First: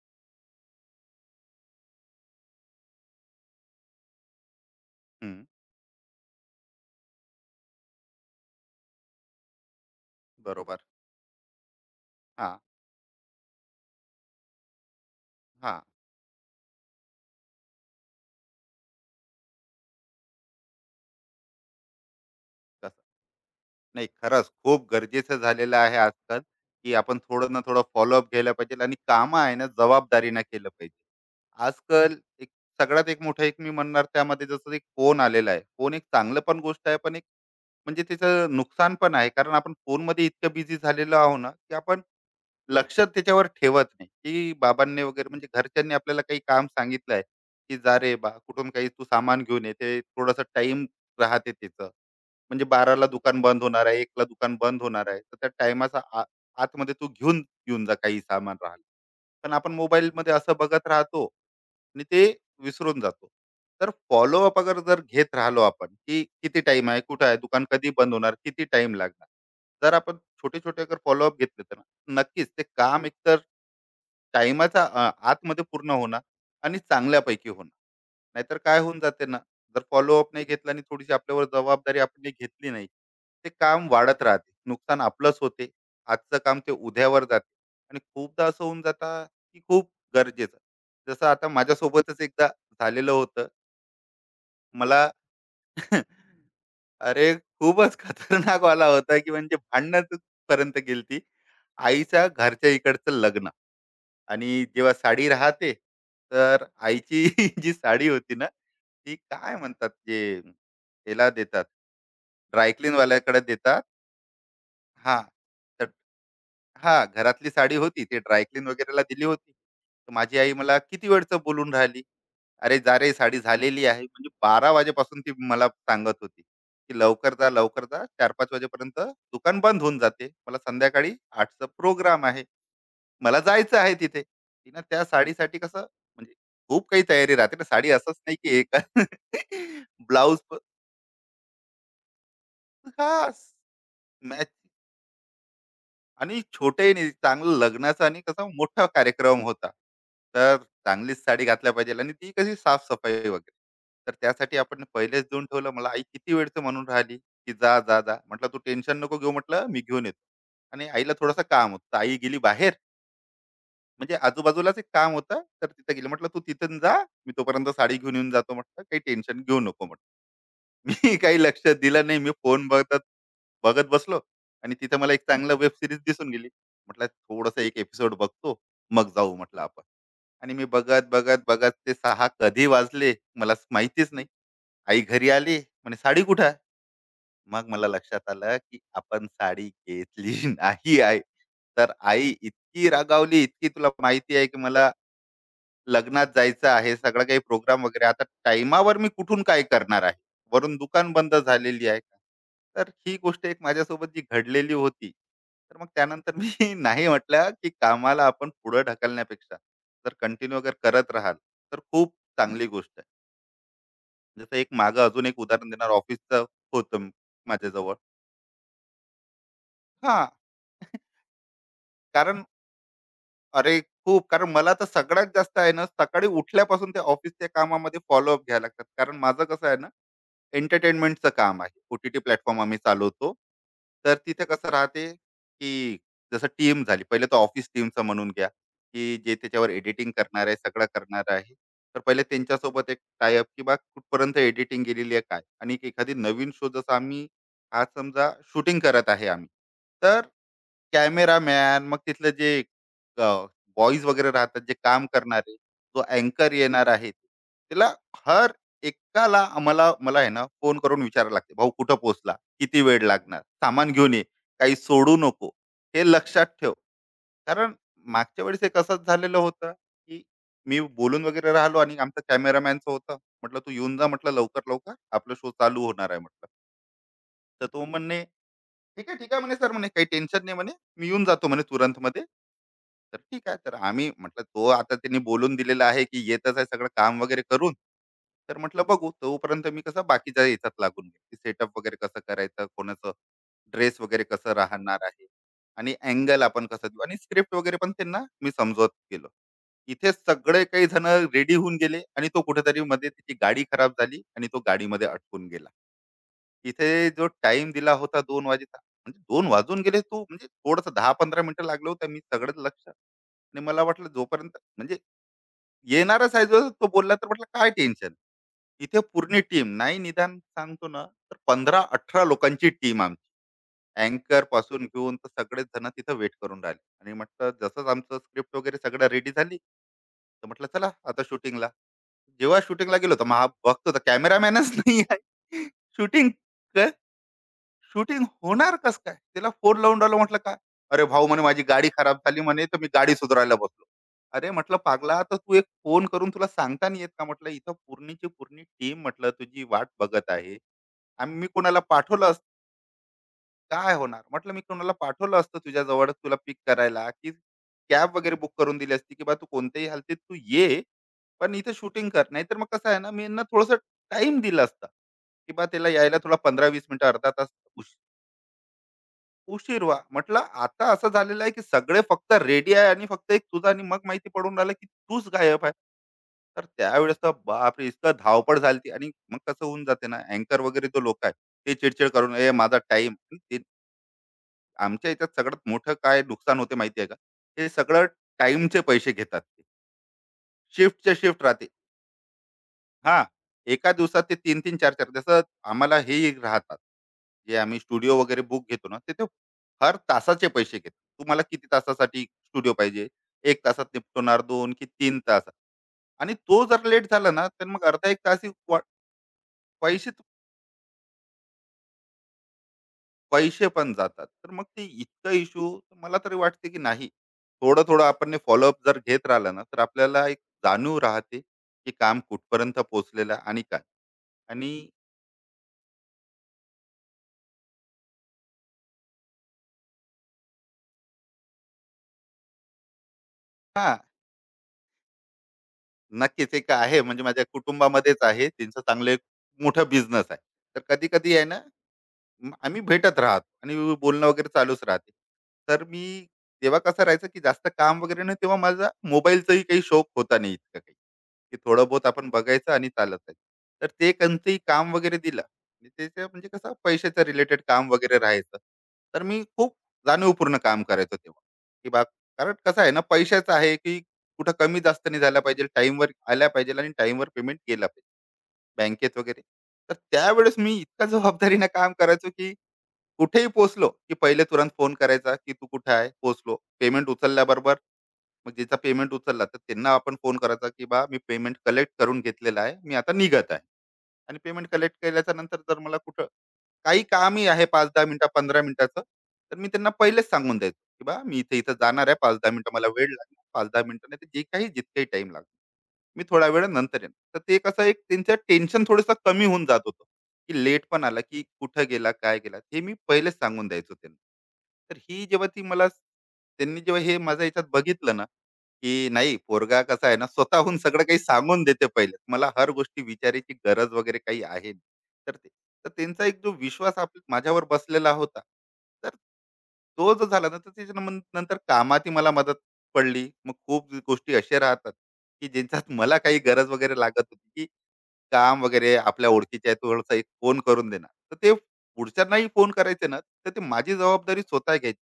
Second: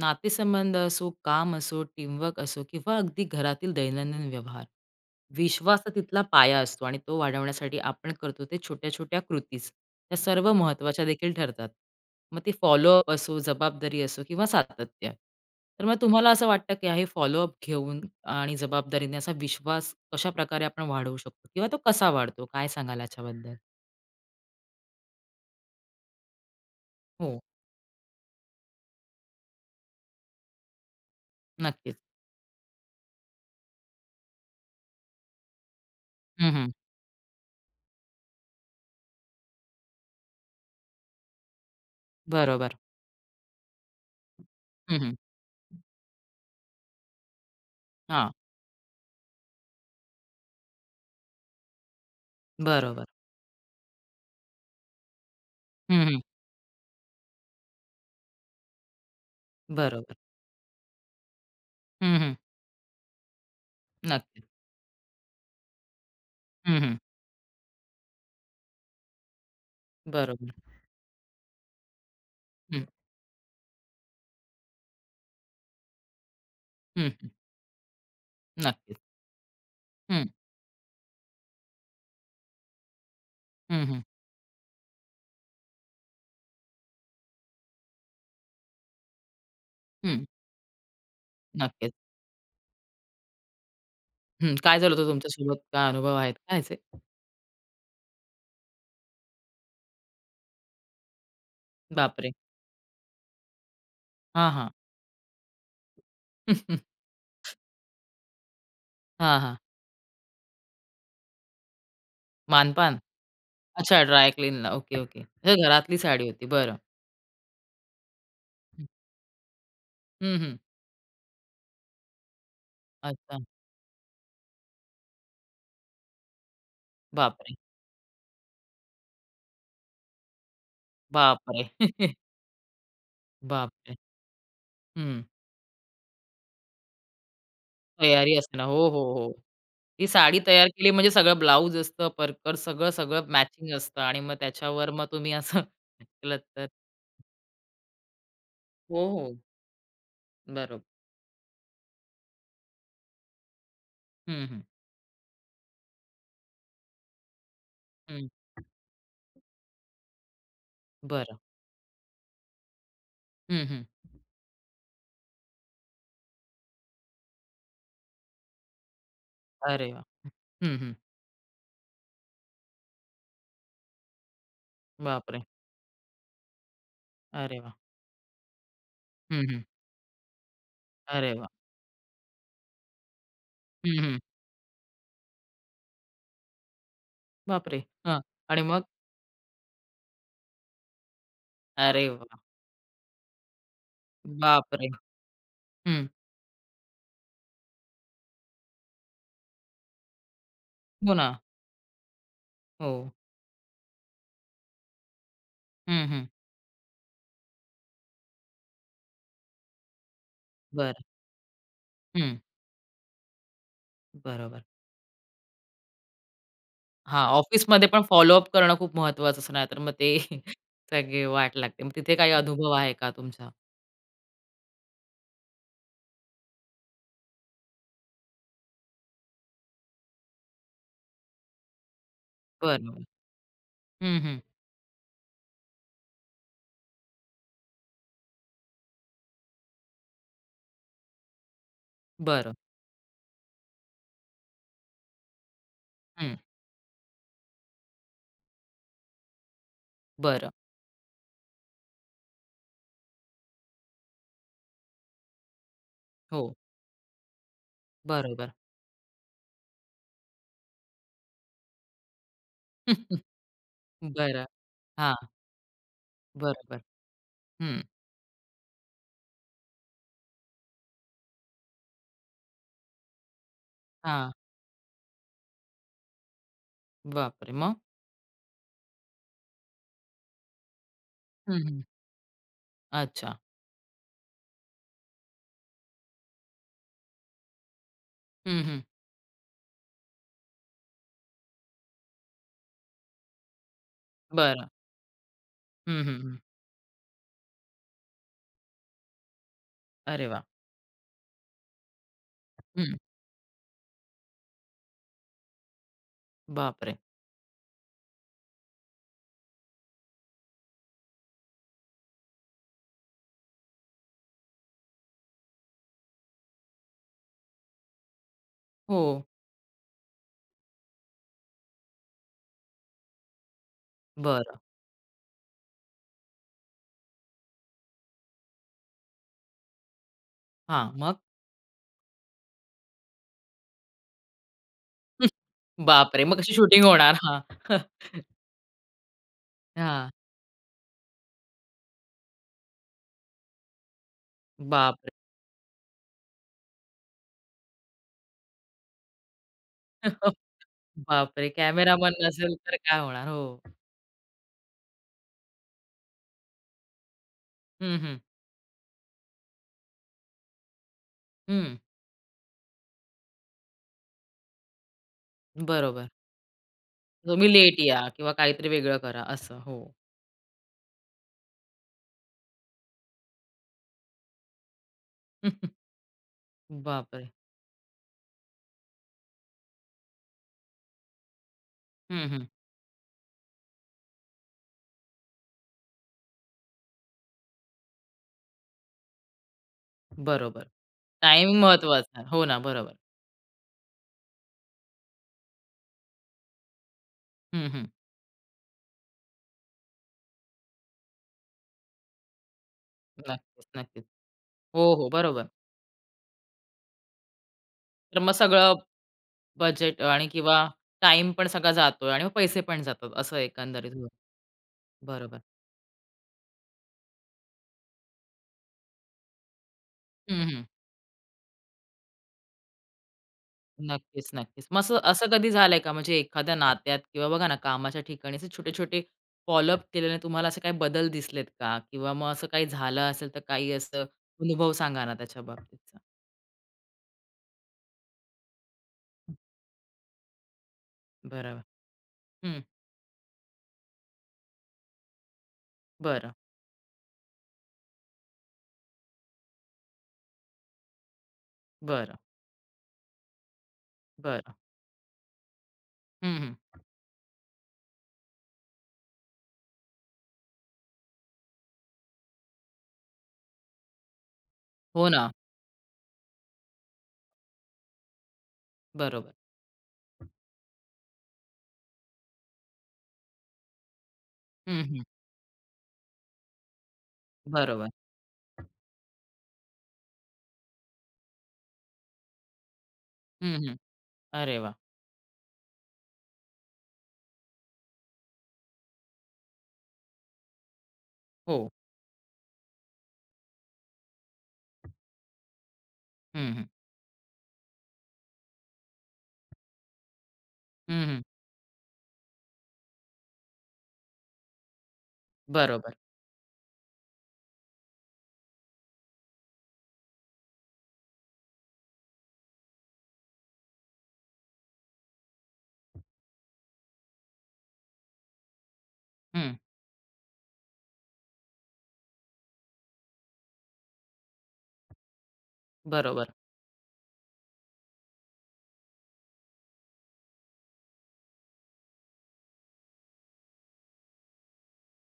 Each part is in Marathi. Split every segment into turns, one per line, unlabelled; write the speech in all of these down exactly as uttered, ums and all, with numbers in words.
नातेसंबंध असो, काम असो, टीमवर्क असो किंवा अगदी घरातील दैनंदिन व्यवहार.
हं,
विश्वास हा तिथला पाया असतो आणि तो वाढवण्यासाठी आपण करतो ते छोट्या-छोट्या कृतीच, त्या सर्व
बरोबर.
महत्त्वाच्या देखील ठरतात. मग ते
हां,
फॉलोअप असो, जबाबदारी असो किंवा सातत्य.
हां.
तर मग तुम्हाला असं वाटतं की हे फॉलोअप घेऊन आणि जबाबदारीने असा विश्वास कशाप्रकारे आपण वाढवू शकतो किंवा तो कसा वाढतो? काय सांगाल
तसं.
याच्याबद्दल?
नाही खरंच खूप गरजेचं झालेलं आहे आजकाल, की आपण
हो,
थोडं ना थोडं फॉलोअप घ्यायला पाहिजे आणि कामं आहे ना जबाबदारीनं केलं पाहिजे.
नक्कीच.
आजकाल एक सगळ्यात एक मोठं एक मी म्हणणार त्यामध्ये जसं एक फोन आलेला आहे. फोन एक चांगलं
हं,
पण
हं.
गोष्ट आहे, पण एक म्हणजे त्याचं नुकसान पण आहे. कारण आपण फोनमध्ये इतकं बिझी झालेलो आहोत ना, की आपण
बरोबर.
लक्ष त्याच्यावर ठेवत नाही, की
हं,
बाबांनी
हं.
वगैरे म्हणजे घरच्यांनी आपल्याला काही काम सांगितलंय, की "जा रे बा,
हां.
कुठून काही तू सामान घेऊन ये." ते थोडासा टाईम राहते त्याचं. म्हणजे
बरोबर.
12:00ला दुकान बंद होणार आहे, 1:00ला दुकान बंद होणार आहे. तर त्या टाईमाच्या
हं, हं.
आ आतमध्ये तू घेऊन येऊन जा काही सामान राहिलं. पण आपण
बरोबर.
मोबाईलमध्ये असं बघत राहतो आणि
हं,
ते
हं.
विसरून जातो. तर
नक्कीच.
फॉलोअप अगर जर घेत राहिलो आपण, की किती
हं,
टाईम
हं.
आहे, कुठं आहे, दुकान कधी बंद होणार, किती टाईम लागणार. जर आपण
बरोबर.
छोटे-छोटे अगर फॉलोअप घेतले तर नक्कीच. ते
हं,
काम एकतर टाईमाच्या अ, आतमध्ये पूर्ण होणार आणि
हं, हं.
चांगल्यापैकी होणार. नाहीतर काय
नक्कीच.
होऊन जाते ना, जर
हं,
फॉलोअप नाही घेतला आणि थोडीशी आपल्यावर जबाबदारी आपण काही घेतली नाही, ते
हं,
काम
हं,
वाढत राहते. नुकसान आपलंच होते. आजचं काम ते उद्यावर जाते आणि खूपदा असं होऊन जातं, की खूप
हं.
गरजेचं. जसं आता
नक्कीच.
माझ्यासोबतच एकदा झालेलं होतं.
हं. काय झालं होतं
मला
तुमच्यासोबत? काय अनुभव आहेत का?
अरे, खूपच खतरनाक वाला होता, की म्हणजे भांडणात पर्यंत गेलती. आईचा
बापरे!
घरच्या इकडचं लग्न
हां,
आणि
हां.
जेव्हा साडी राहते, तर आईची जी साडी होती ना, ती
हां, हां.
काय म्हणतात जे, ह्याला देतात, ड्राय
मानपान?
क्लीनवाल्याकडे देतात.
अच्छा, ड्राय क्लीनला. Okay, okay.
हां,
हे
तर
घरातली साडी होती. बरं.
हां, घरातली साडी होती. ती ड्राय वगैरेला दिली होती. तर
हं,
माझी आई
हं.
मला किती वेळचं बोलून राहिली. "अरे जा रे,
अच्छा.
साडी झालेली आहे." म्हणजे बारा वाजेपासून ती मला सांगत होती, की "लवकर जा,
बापरे!
लवकर जा. चार पाच वाजेपर्यंत दुकान बंद होऊन जाते. मला संध्याकाळी
बापरे!
8चा प्रोग्राम आहे. मला जायचं आहे
बापरे!
तिथे." तिनं त्या
हं.
साडीसाठी कसं म्हणजे खूप काही तयारी राहते ना. साडी असंच
तयारी
नाही
असते
की
ना.
एक
हो, हो, हो. ती साडी
ब्लाउज
तयार केली म्हणजे सगळं ब्लाउज असतं, परकर सगळं, सगळं
हां,
मॅचिंग असतं आणि मग
मॅच
त्याच्यावर मग तुम्ही असं केलत
आणि
तर.
छोटेही नाही चांगलं लग्नाचा आणि कसा मोठा
हो, हो.
कार्यक्रम होता. तर
बरोबर.
चांगलीच साडी घातल्या पाहिजे आणि ती कशी साफ-सफाई वगैरे. तर
हं,
त्यासाठी
हं.
आपण पहिलेच देऊन ठेवलं. मला आई किती वेळचं म्हणून राहिली, की "जा, जा, जा."
हं.
म्हटलं, "तू टेन्शन नको घेऊ." म्हटलं, "मी घेऊन येतो." आणि आईला
बरं.
थोडंसं काम होतं. आई गेली बाहेर
हं, हं.
म्हणजे आजूबाजूलाच एक काम होतं, तर तिथे गेले. म्हटलं, "तू तिथून जा, मी तोपर्यंत साडी घेऊन येऊन जातो," म्हटलं. "काही टेन्शन घेऊ नको,"
अरे वाह!
म्हटलं.
हं, हं.
मी काही लक्ष दिलं नाही. मी फोन बघत बघत बसलो आणि तिथे मला एक
बापरे!
चांगला वेब सिरीज दिसून गेली. म्हटलं,
अरे
"थोडंसं
वाह!
एक एपिसोड बघतो, मग जाऊ,"
हं,
म्हटलं,
हं.
"आपण." आणि मी बघत,
अरे
बघत,
वाह!
बघत ते सहा कधी वाजले मलाच
हं,
माहितीच
हं.
नाही. आई घरी आली, म्हणे, "साडी कुठे आहे?" मग
बापरे!
मला
हां.
लक्षात आलं,
आणि
की
मग?
आपण साडी घेतली नाही आहे. तर
अरे
आई
वाह!
इतकी रागावली, इतकी तुला माहिती आहे, की
बापरे!
मला
हं.
लग्नात जायचं आहे, सगळं काही प्रोग्राम वगैरे. आता टाइमावर मी कुठून काय करणार आहे? वरून दुकान
हो ना.
बंद झालेली आहे. का. तर
हो.
ही गोष्ट एक माझ्यासोबत जी घडलेली होती. तर मग
हं, हं.
त्यानंतर मी नाही म्हटलं, की कामाला आपण पुढं ढकलण्यापेक्षा जर कंटिन्यू अगर
बरं.
करत राहाल, तर खूप
हं.
चांगली गोष्ट आहे. जसं
बरोबर.
एक मागं अजून एक उदाहरण देणार ऑफिसचं होतं
हां, ऑफिसमध्ये
माझ्याजवळ.
पण फॉलोअप करणं खूप महत्त्वाचं असतं, नाहीतर मग ते
हां.
सगळी वाट लागते. मग तिथे काही
कारण
अनुभव आहे का तुमचा?
अरे खूप कारण मला तर सगळ्यात जास्त आहे ना, सकाळी उठल्यापासून ते ऑफिसच्या कामामध्ये फॉलोअप घ्यायला लागतात. कारण माझं कसं आहे ना, एंटरटेनमेंटचं काम आहे. ओ-टी-टी प्लॅटफॉर्म आम्ही
बरं.
चालवतो. तर
हं, हं.
तिथे कसं राहते, की जसं टीम झाली. पहिले तर ऑफिस टीमचं म्हणून घ्या, की जे त्याच्यावर एडिटिंग करणार आहे, सगळं करणार आहे. तर पहिले
बरं.
त्यांच्यासोबत एक टाय अप की बा कुठपर्यंत एडिटिंग गेलेली आहे काय? आणि एक एखादी
हं.
नवीन शो जसं आम्ही आज समजा शूटिंग करत आहे आम्ही. तर
बरं.
कॅमेरामॅन मग तिथलं जे बॉईज वगैरे राहतात, जे काम करणारे, जो अँकर
हो.
येणार आहे, त्याला
बरोबर.
हर एकाला आम्हाला मला आहे ना फोन करून विचारायला लागते, "भाऊ कुठं पोहोचला? किती वेळ लागणार? सामान घेऊन ये.
बरं.
काही
हां.
सोडू नको." हे लक्षात ठेव.
बरोबर.
कारण
हं.
मागच्या वेळेस एक असंच झालेलं होतं, की मी बोलून वगैरे राहिलो आणि आमचा कॅमेरामॅनचं होतं. म्हटलं, "तू येऊन जा," म्हटलं,
हां.
"लवकर, लवकर. आपला शो चालू होणार आहे," म्हटलं.
बापरे!
तर
मग?
तो म्हणे ठीक आहे ठीक आहे म्हणे सर म्हणे काही टेन्शन नाही म्हणे मी येऊन जातो म्हणे तुरंत मध्ये तर
अच्छा.
ठीक आहे तर आम्ही म्हटलं तो आता त्यांनी बोलून दिलेला आहे की येतच आहे सगळं काम वगैरे करून तर
हं, हं.
म्हटलं बघू तोपर्यंत मी कसं बाकीच्या याच्यात लागून गेलो सेटअप वगैरे कसं करायचं कोणाचं ड्रेस वगैरे कसं
बरं.
राहणार आहे आणि
हं, हं, हं.
अँगल आपण कसं देऊ आणि स्क्रिप्ट वगैरे पण त्यांना मी समजवत गेलो इथे
अरे वाह!
सगळे काही जण रेडी होऊन गेले आणि तो कुठेतरी
हं.
मध्ये त्याची गाडी खराब झाली आणि तो गाडीमध्ये अटकून गेला तिथे
बापरे!
जो टाइम दिला होता दोन वाजेचा, म्हणजे दोन वाजून गेले तो म्हणजे थोडंसं दहा पंधरा मिनिटं लागलं होतं मी सगळंच लक्ष आणि मला वाटलं जोपर्यंत म्हणजे येणारच आहे जो तो बोलला तर म्हटलं काय टेन्शन. इथे
हो.
पूर्ण टीम नाही निदान सांगतो ना तर पंधरा अठरा लोकांची टीम आमची. अँकर
बरं.
पासून घेऊन तर सगळेच जण तिथं वेट करून राहिले आणि म्हटलं जसंच आमचं स्क्रिप्ट वगैरे सगळं रेडी झाली, तर म्हटलं
हां,
चला
मग?
आता शूटिंगला. जेव्हा शूटिंगला गेलो तर मग हा बघतो तर कॅमेरामॅनच नाही आहे.
बापरे!
शूटिंग
मग कशी शूटिंग होणार? हां. हां.
शूटिंग होणार कसं काय? त्याला फोन लावून राहिलो म्हटलं काय? "अरे भाऊ," म्हणे, "माझी गाडी खराब झाली," म्हणे, "तर मी गाडी सुधारायला बसलो." अरे म्हटलं,
बापरे!
"पागला, तर तू एक फोन करून तुला सांगता नाही येत का?" म्हटलं, "इथं पूर्णीची पूर्णी टीम," म्हटलं, "तुझी वाट बघत आहे. आणि मी
बापरे!
कोणाला
कॅमेरामन
पाठवलं असतं
नसेल तर काय होणार? हो.
काय होणार?" म्हटलं, "मी कोणाला पाठवलं असतं तुझ्याजवळ तुला पिक करायला की
हं,
कॅब
हं.
वगैरे बुक करून दिली असती की बा तू कोणत्याही हालतीत तू ये, पण इथे
हं.
शूटिंग कर. नाहीतर मग कसं आहे ना, मी यांना थोडंसं टाईम दिला असता की बा त्याला
बरोबर.
यायला थोडा पंधरा वीस मिनिटं, अर्धा
तुम्ही
तास
लेट या किंवा काहीतरी वेगळं करा असं. हो.
उशीर व्हा. म्हटलं आता असं झालेलं आहे, की सगळे फक्त रेडी आहे आणि फक्त एक तुझा आणि मग माहिती पडून राहिलं, की तूच गायब आहे. तर त्यावेळेस
बापरे!
तर बापरे! इतकं धावपळ झाली आणि मग कसं होऊन जाते ना, अँकर वगैरे जो लोक आहे, ते चिडचिड
हं,
करून,
हं.
"ए माझा टाइम, ते आमच्या याच्यात सगळ्यात मोठं काय नुकसान होते माहिती आहे का? हे सगळं टाईमचे पैसे घेतात.
बरोबर.
शिफ्टच्या शिफ्ट
टाईम
राहते.
महत्वाचा. हो ना, बरोबर.
हां. एका दिवसात ते तीन तीन चार 4 जसं आम्हाला हेही राहतात. जे
हं,
आम्ही
हं.
स्टुडिओ वगैरे बुक घेतो ना, तिथे हर तासाचे पैसे घेतात. तुम्हाला किती तासासाठी स्टुडिओ पाहिजे? एक
नक्कीच,
तासात
नक्कीच.
निपटवणार, दोन की
हो, हो.
तीन
बरोबर.
तासात. आणि तो जर लेट झाला ना, तर मग अर्धा
तर
एक
मग
तासही
सगळं
वा
बजेट आणि किंवा टाईम पण सगळा जातोय आणि मग पैसे पण जातात असं
पैसे
एकंदरीत
पण
होतं.
जातात. तर मग ते इतका
बरोबर.
इश्यू मला तरी वाटते की नाही. थोडं-थोडं आपण फॉलोअप जर घेत राहिलं ना, तर आपल्याला एक
हं, हं.
जाणीव राहते, की काम कुठपर्यंत पोहोचलेलं आहे आणि काय?
नक्कीच, नक्कीच.
आणि
मग असं असं कधी झालंय का म्हणजे एखाद्या नात्यात किंवा बघा ना कामाच्या ठिकाणी असे छोटे-छोटे फॉलो केल्याने तुम्हाला असे काही बदल दिसलेत का? किंवा मग असं काही झालं असेल तर काही
हां.
असं अनुभव सांगा ना त्याच्या बाबतीतचा?
नक्कीच. एक आहे म्हणजे माझ्या कुटुंबामध्येच आहे. त्यांचा चांगला एक मोठा बिझनेस आहे. तर कधी-कधी आहे ना,
बरोबर.
म-
हं.
आम्ही भेटत राहत आणि बोलणं वगैरे चालूच राहते तर मी
बरं,
तेव्हा कसं राहायचं की जास्त काम वगैरे नाही तेव्हा माझा मोबाईलचाही काही शौक होता नाही इतकं काही की थोडं बहुत
बरं,
आपण बघायचं आणि चालत जायचं तर ते
बरं.
कोणतंही काम वगैरे दिलं आणि त्याचं
हं,
म्हणजे
हं.
कसं पैशाचं रिलेटेड काम वगैरे राहायचं तर मी खूप जाणीवपूर्ण काम करायचो तेव्हा की बा कारण कसं आहे ना पैशाचं आहे की कुठं कमी
हो
जास्त नाही
ना.
झाला पाहिजे टाईमवर आल्या पाहिजे आणि टाईमवर पेमेंट केला पाहिजे बँकेत
बरोबर.
वगैरे तर त्यावेळेस मी इतका जबाबदारीनं काम करायचो की कुठेही पोहोचलो, की पहिले तुरंत
हं,
फोन
हं.
करायचा, की "तू कुठे आहे? पोहोचलो." पेमेंट उचलल्याबरोबर
बरोबर.
मग ज्याचा पेमेंट उचलला, तर त्यांना आपण फोन करायचा, की "बा, मी पेमेंट कलेक्ट करून घेतलेला आहे. मी आता निघत
हं,
आहे."
हं.
आणि
अरे
पेमेंट
वाह!
कलेक्ट केल्याच्या नंतर जर मला कुठं काही कामही आहे पाच दहा मिनिटं, पंधरा मिनिटाचं, तर मी त्यांना पहिलेच सांगून द्यायचो, की "बा, मी
हो.
इथे-इथे जाणार आहे. पाच दहा मिनिटं मला वेळ लागणार. पाच दहा मिनिटं नाही तर जे काही जितकाही टाईम लागणार. मी थोड़ा
हं,
वेळ
हं.
नंतर येणार." तर ते कसं एक त्यांचं टेन्शन थोडंसं कमी होऊन जात होतं, की लेट पण
हं,
आला,
हं.
की कुठं गेला, काय गेला, हे मी पहिलेच सांगून द्यायचो त्यांना. तर ही जेव्हा ती मला
बरोबर.
त्यांनी जेव्हा हे माझ्या ह्याच्यात बघितलं ना, की नाही पोरगा कसा आहे ना, स्वतःहून सगळं काही सांगून देते पहिलेच. मला हर गोष्टी विचारायची गरज वगैरे काही आहे, नाही. तर ते तर त्यांचा एक जो विश्वास आप माझ्यावर बसलेला होता, तर
हं.
तो जो झाला ना, तर त्याच्या मन नंतर कामातही मला मदत पडली. मग खूप गोष्टी अशा राहतात, की ज्यांच्यात मला
बरोबर.
काही गरज वगैरे लागत होती, की काम वगैरे आपल्या ओळखीचे आहेत, थोडासा एक फोन करून देणार. तर ते पुढच्यांनाही फोन करायचे ना, तर ते माझी जबाबदारी स्वतः घ्यायची.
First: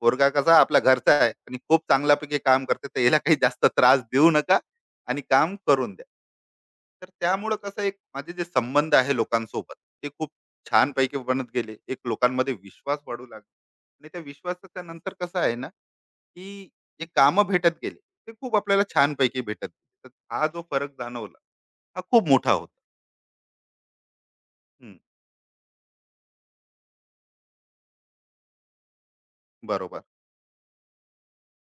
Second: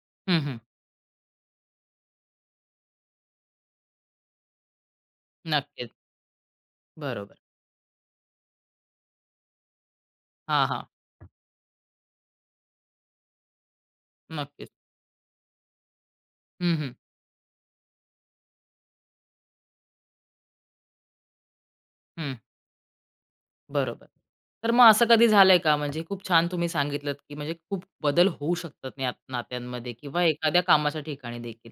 पोरगा
हं,
कसा
हं.
आपला घरचा आहे आणि खूप चांगल्यापैकी काम करते, तर याला काही जास्त त्रास देऊ नका आणि काम
नक्कीच.
करून द्या. तर
बरोबर.
त्यामुळं कसं एक माझे जे संबंध आहे लोकांसोबत ते खूप
हां, हां.
छानपैकी बनत गेले. एक लोकांमध्ये विश्वास वाढू लागला आणि त्या
नक्कीच.
विश्वासाच्या नंतर कसं आहे ना, की
हं, हं.
जे कामं भेटत गेले, ते खूप आपल्याला छानपैकी भेटत. गेले. तर हा जो फरक जाणवला, हा खूप
हं.
मोठा होता.
बरोबर. तर मग
हं,
असं कधी झालंय का म्हणजे खूप छान तुम्ही सांगितलत, की म्हणजे खूप बदल होऊ शकतात नात नात्यांमध्ये
बरोबर.
किंवा एखाद्या कामाच्या ठिकाणी देखील.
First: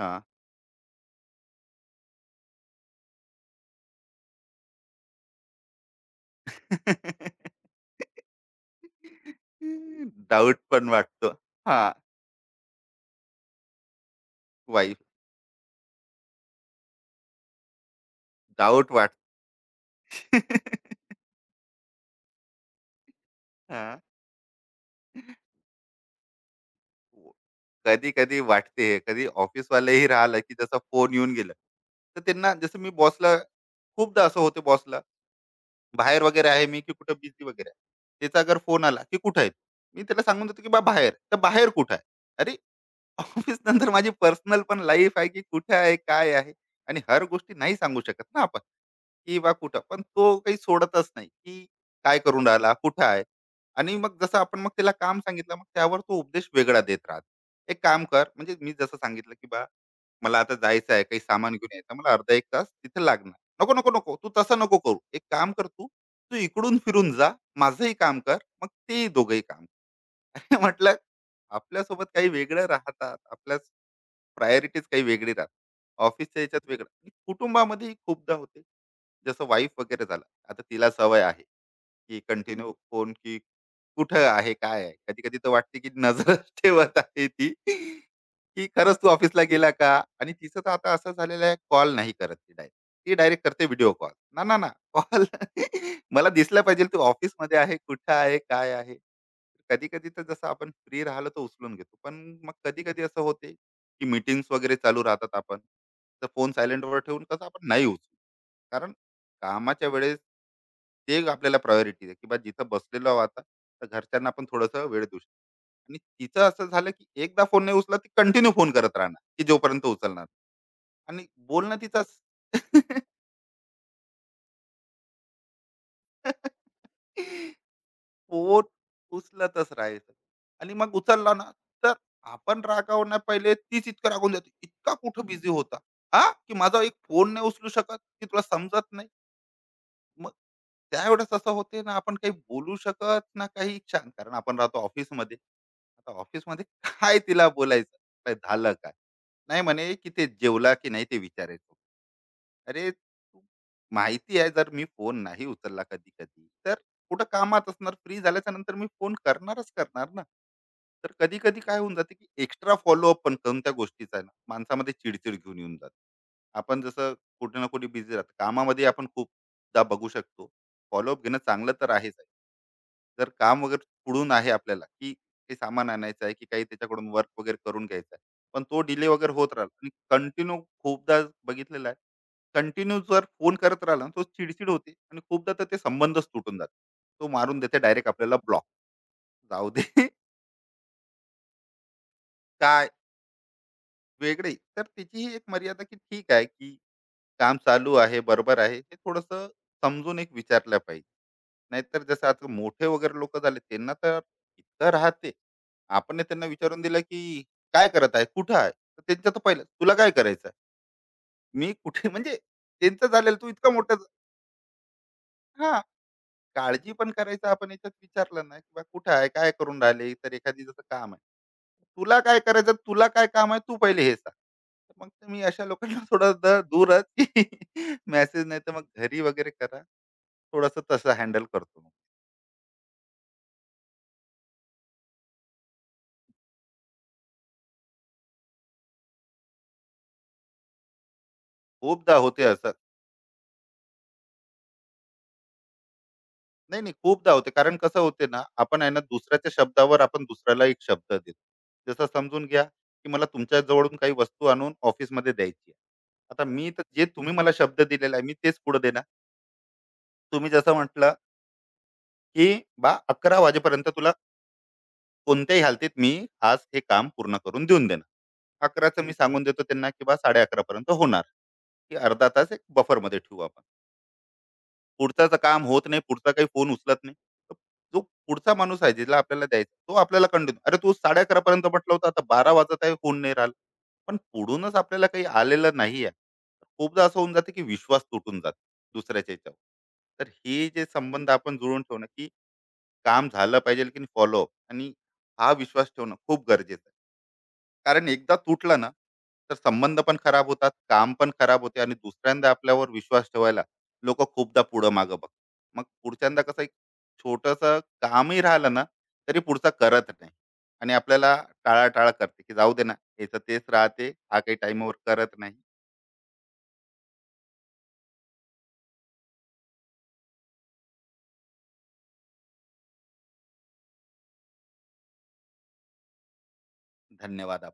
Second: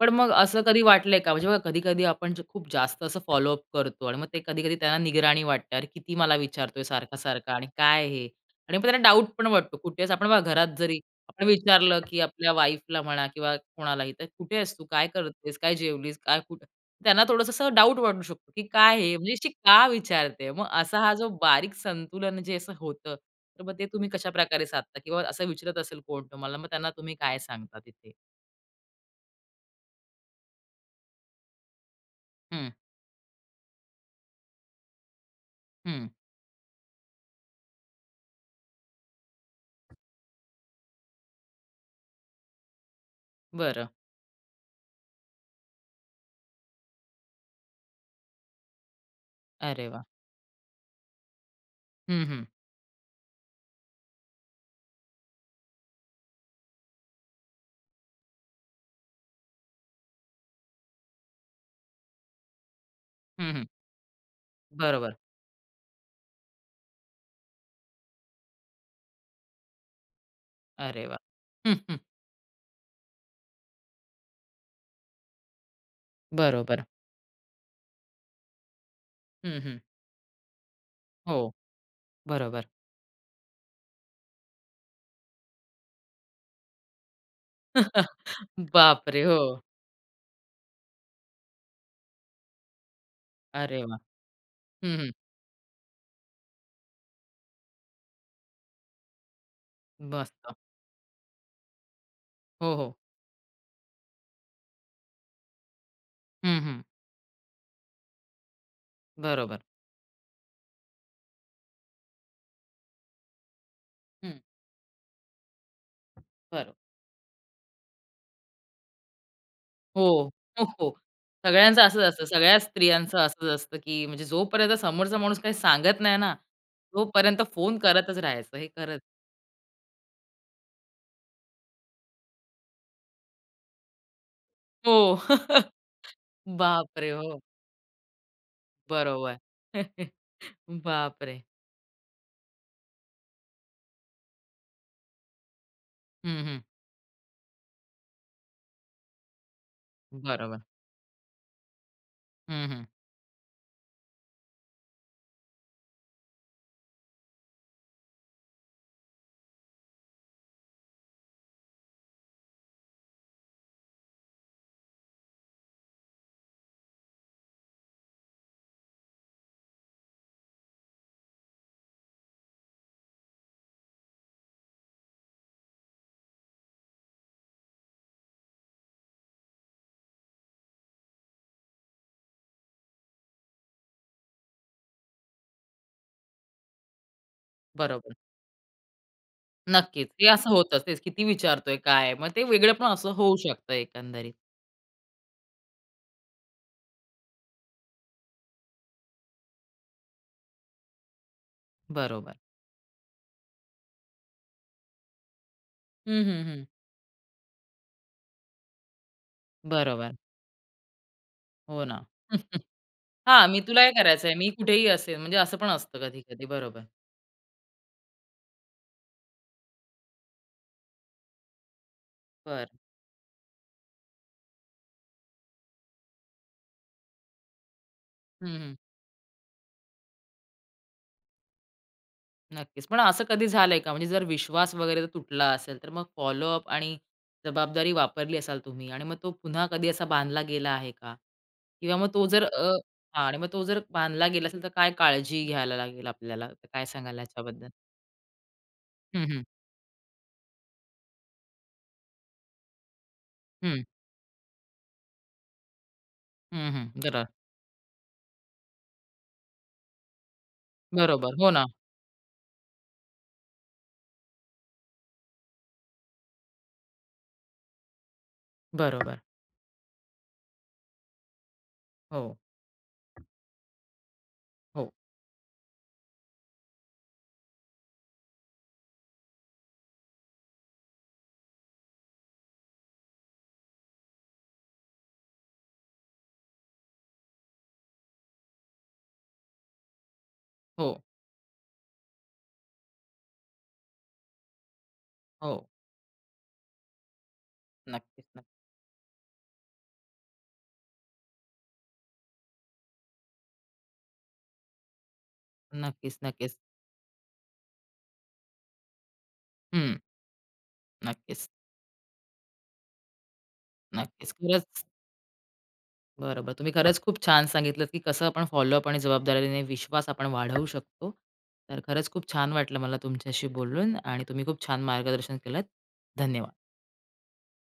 पण मग असं कधी वाटलंय का? म्हणजे बघा कधी-कधी आपण जे खूप जास्त असं फॉलोअप करतो आणि मग ते कधी-कधी त्यांना निगराणी वाटते. अरे, किती मला विचारतोय सारखा-सारखा आणि काय हे? आणि मग त्यांना डाऊट पण वाटतो. कुठे आपण बघा
डाउट
घरात
पण
जरी
वाटतो.
आपण
हां,
विचारलं, की आपल्या वाईफला म्हणा किंवा कोणालाही, तर "कुठे आहेस तू?
वाईफ
काय करतेस? काय जेवलीस? काय कुठं?" त्यांना थोडंसं असं डाउट वाटू शकतो, की
डाउट
काय हे? म्हणजे
वाटते.
अशी का विचारते? मग असा हा जो बारीक संतुलन जे असं होतं, तर मग ते
हां.
तुम्ही कशाप्रकारे साधता? किंवा असं विचारत असेल कोण तुम्हाला, मग त्यांना तुम्ही काय सांगता
कधी
तिथे?
कधी वाटते कधी ऑफिसवालेही राहिलं की जसं फोन येऊन गेलं तर त्यांना
हं,
जसं मी बॉसला खूपदा असं होते बॉसला
हं.
बाहेर वगैरे आहे मी की कुठं बिझी वगैरे आहे त्याचा अगर फोन आला की कुठं आहे मी त्याला सांगून देतो की बा बाहेर तर बाहेर कुठं आहे अरे ऑफिस
बरं.
नंतर माझी पर्सनल पण लाईफ आहे की कुठे आहे, काय आहे. आणि हर गोष्टी नाही सांगू शकत ना आपण, की बा कुठं.
अरे
पण
वाह!
तो काही सोडतच नाही, की काय
हं, हं.
करून राहिला, कुठं आहे. आणि मग जसं आपण मग त्याला काम सांगितलं, मग त्यावर तो उपदेश वेगळा देत राहतो. "एक काम कर," म्हणजे मी जसं सांगितलं, की "बा, मला आता जायचं आहे, काही सामान घेऊन यायचं, मला अर्धा एक तास तिथे लागणार."
हं, हं.
"नको, नको, नको. तू तसं नको करू.
बरोबर.
एक काम कर तू, तू इकडून फिरून जा. माझंही काम कर. मग तेही दोघंही काम." म्हटलं
अरे वाह! हं, हं.
आपल्यासोबत काही वेगळं राहतात आपल्या प्रायोरिटीज काही वेगळी राहतात. ऑफिसच्या याच्यात
बरोबर.
वेगळं आणि कुटुंबामध्येही खूपदा होते. जसं
हं,
वाईफ
हं.
वगैरे झाला, आता तिला सवय
हो.
आहे की
बरोबर.
कंटिन्यू फोन की कुठं आहे काय आहे. कधी कधी तर वाटते की नजर ठेवत आहे ती की खरंच तू
बापरे! हो.
ऑफिसला गेला का. आणि तिचं तर आता असं झालेलं आहे, कॉल नाही करत ती डायरेक्ट. ती डायरेक्ट करते
अरे
व्हिडिओ
वाह!
कॉल ना ना ना
हं, हं.
कॉल. मला दिसला पाहिजे तू ऑफिसमध्ये आहे कुठं आहे काय आहे. कधी कधी तर जसं
मस्त.
आपण फ्री राहिलं तर उचलून घेतो. पण मग
हो,
कधी
हो.
कधी असं होते की मीटिंग्स वगैरे चालू राहतात आपण, तर फोन
हं, हं.
सायलेंटवर ठेवून कसं आपण नाही उचलू. कारण
बरोबर.
कामाच्या वेळेस ते एक आपल्याला प्रायोरिटी आहे की बा जिथं बसलेलो आहोत आता, तर घरच्यांना
हं.
आपण थोडंसं वेळ देऊ शकतो. आणि तिचं असं
बरं.
झालं की एकदा फोन नाही उचला ती कंटिन्यू फोन करत राहणार की जोपर्यंत उचलणार.
हो. हो, हो.
आणि बोलणं
सगळ्यांचं
तिचं
असंच असतं. सगळ्या
असं-
स्त्रियांचं असंच असतं, की म्हणजे जोपर्यंत समोरचा माणूस काही सांगत नाही ना, तोपर्यंत फोन करतच राहायचं. हे
पोट
खरंच.
उचलतच राहायचं. आणि मग उचलला ना तर आपण रागावण्या पहिले तीच इतकं रागून जाते
हो.
इतका कुठं बिझी होता, हा की माझा एक
बापरे!
फोन
हो.
नाही उचलू शकत की तुला समजत नाही.
बरोबर.
मग त्यावेळेस
बापरे!
असं होते ना आपण काही बोलू शकत ना काही छान, कारण आपण राहतो ऑफिसमध्ये. आता
हं, हं.
ऑफिसमध्ये काय तिला बोलायचं काय झालं काय. नाही म्हणे की ते
बरोबर.
जेवला की नाही ते विचारायचं.
हं, हं.
अरे तू- माहिती आहे जर मी फोन नाही उचलला कधी कधी तर कुठं कामात असणार, फ्री झाल्याच्या नंतर मी फोन करणारच करणार ना. तर कधी कधी काय होऊन जाते की एक्स्ट्रा फॉलोअप पण करून त्या गोष्टीचा आहे ना माणसामध्ये चिडचिड घेऊन येऊन जाते. आपण जसं कुठे ना कुठे बिझी राहतो कामामध्ये आपण खूप दा बघू शकतो. फॉलोअप घेणं चांगलं तर आहेच आहे. जर काम वगैरे पुढून आहे आपल्याला, की काही सामान आणायचं आहे, की काही त्याच्याकडून वर्क वगैरे करून घ्यायचं आहे. पण तो डिले वगैरे होत राहिला आणि कंटिन्यू खूपदा बघितलेला आहे. कंटिन्यू जर फोन करत राहिला ना, तो चिडचिड होते आणि खूपदा तर ते संबंधच तुटून जातात. तो मारून देते डायरेक्ट
बरोबर.
आपल्याला ब्लॉक. जाऊ दे.
नक्कीच. हे असं होतंच. तेच किती विचारतोय, काय? मग ते वेगळं पण
काय
असं होऊ शकतं एकंदरीत.
वेगळे तर त्याची ही एक मर्यादा, की ठीक आहे, की काम चालू आहे, बरोबर आहे, हे थोडंसं समजून एक विचारलं पाहिजे. नाहीतर जसं
बरोबर.
आता मोठे वगैरे लोकं झाले त्यांना तर इतकं राहते. आपण
हं, हं,
त्यांना
हं.
विचारून दिलं, की "काय करत आहे? कुठं आहे?" तर त्यांचं तर पहिलं, "तुला काय
बरोबर.
करायचं आहे? मी
हो ना.
कुठे?" म्हणजे त्यांचं झालेलं,
हां,
"तू
मी
इतका
तुला हे
मोठा."
करायचंय, मी कुठेही असेल म्हणजे असं पण
हां,
असतं कधी-कधी. बरोबर.
काळजी पण करायचं आपण याच्यात विचारलं ना, की बा कुठं आहे? काय करून राहिले? तर एखादी जसं काम आहे. तुला काय
बरं.
करायचं? तुला काय काम आहे? तू पहिले हे सांग. तर मग तुम्ही अशा लोकांना थोडं द दूरच मेसेज
हं,
नाही तर
हं.
मग घरी वगैरे करा. थोडंसं तसं हँडल करतो.
नक्कीच. पण असं कधी झालंय का? म्हणजे जर विश्वास वगैरे जर तुटला असेल, तर मग फॉलोअप आणि जबाबदारी वापरली असाल तुम्ही आणि मग तो पुन्हा कधी असा बांधला गेला आहे का? किंवा मग
खूपदा
तो जर
होते
अ,
असं.
हां आणि मग तो जर बांधला गेला असेल, तर काय काळजी घ्यायला लागेल आपल्याला? तर
नाही,
काय
नाही
सांगाल
खूपदा होते.
याच्याबद्दल?
कारण कसं होते ना, आपण आहे ना
हं, हं.
दुसऱ्याच्या शब्दावर आपण दुसऱ्याला एक शब्द देतो. जसं समजून घ्या, की मला
हं.
तुमच्याजवळून काही वस्तू आणून ऑफिसमध्ये द्यायची आहे. आता
हं,
मी तर
हं.
जे
बरो
तुम्ही मला शब्द दिलेला आहे, मी तेच पुढे देणार. तुम्ही जसं म्हटलं
बरोबर. हो ना.
की बा अकरा वाजेपर्यंत तुला कोणत्याही हालतीत मी आज हे काम पूर्ण करून देऊन देणार. अकराचं मी हं.
बरोबर.
सांगून देतो त्यांना की बा साडे अकरा पर्यंत होणार, की अर्धा
हो,
तास एक बफरमध्ये ठेवू आपण.
हो,
पुढच्याचं काम होत नाही, पुढचा काही फोन उचलत नाही. तर जो पुढचा माणूस आहे ज्याला आपल्याला द्यायचा, तो आपल्याला कंटिन्यू, "अरे, तू साडे अकरा पर्यंत म्हटलं होतं, आता बारा वाजत आहे, होऊन नाही राहिला." पण पुढूनच आपल्याला काही आलेलं नाही आहे. खूपदा असं होऊन जातं, की विश्वास तुटून जातो दुसऱ्याच्या ह्याच्यावर. तर हे जे
हो,
संबंध आपण जुळवून ठेवणं, की काम झालं पाहिजे, लेकिन फॉलोअप आणि हा
हो.
विश्वास ठेवणं खूप गरजेचं आहे. कारण
नक्कीच,
एकदा
नक्कीच.
तुटला ना, तर संबंध पण खराब होतात, काम पण खराब होते आणि दुसऱ्यांदा आपल्यावर विश्वास ठेवायला लोक खूपदा पुढं मागं बघ, मग
नक्कीच,
पुढच्यांदा
नक्कीच.
कसं एक छोटंसं कामही राहिलं ना तरी पुढचा
हं.
करत नाही आणि आपल्याला
नक्कीच,
टाळाटाळ करते की जाऊ दे ना याचं तेच राहते
नक्कीच.
हा काही
खरंच
टाईमवर करत नाही.
बरोबर. तुम्ही खरंच खूप छान सांगितलत, की कसं आपण फॉलोअप आणि जबाबदारीने विश्वास आपण वाढवू शकतो. तर खरंच खूप छान वाटलं मला तुमच्याशी बोलून आणि तुम्ही खूप छान मार्गदर्शन केलंत. धन्यवाद.
धन्यवाद.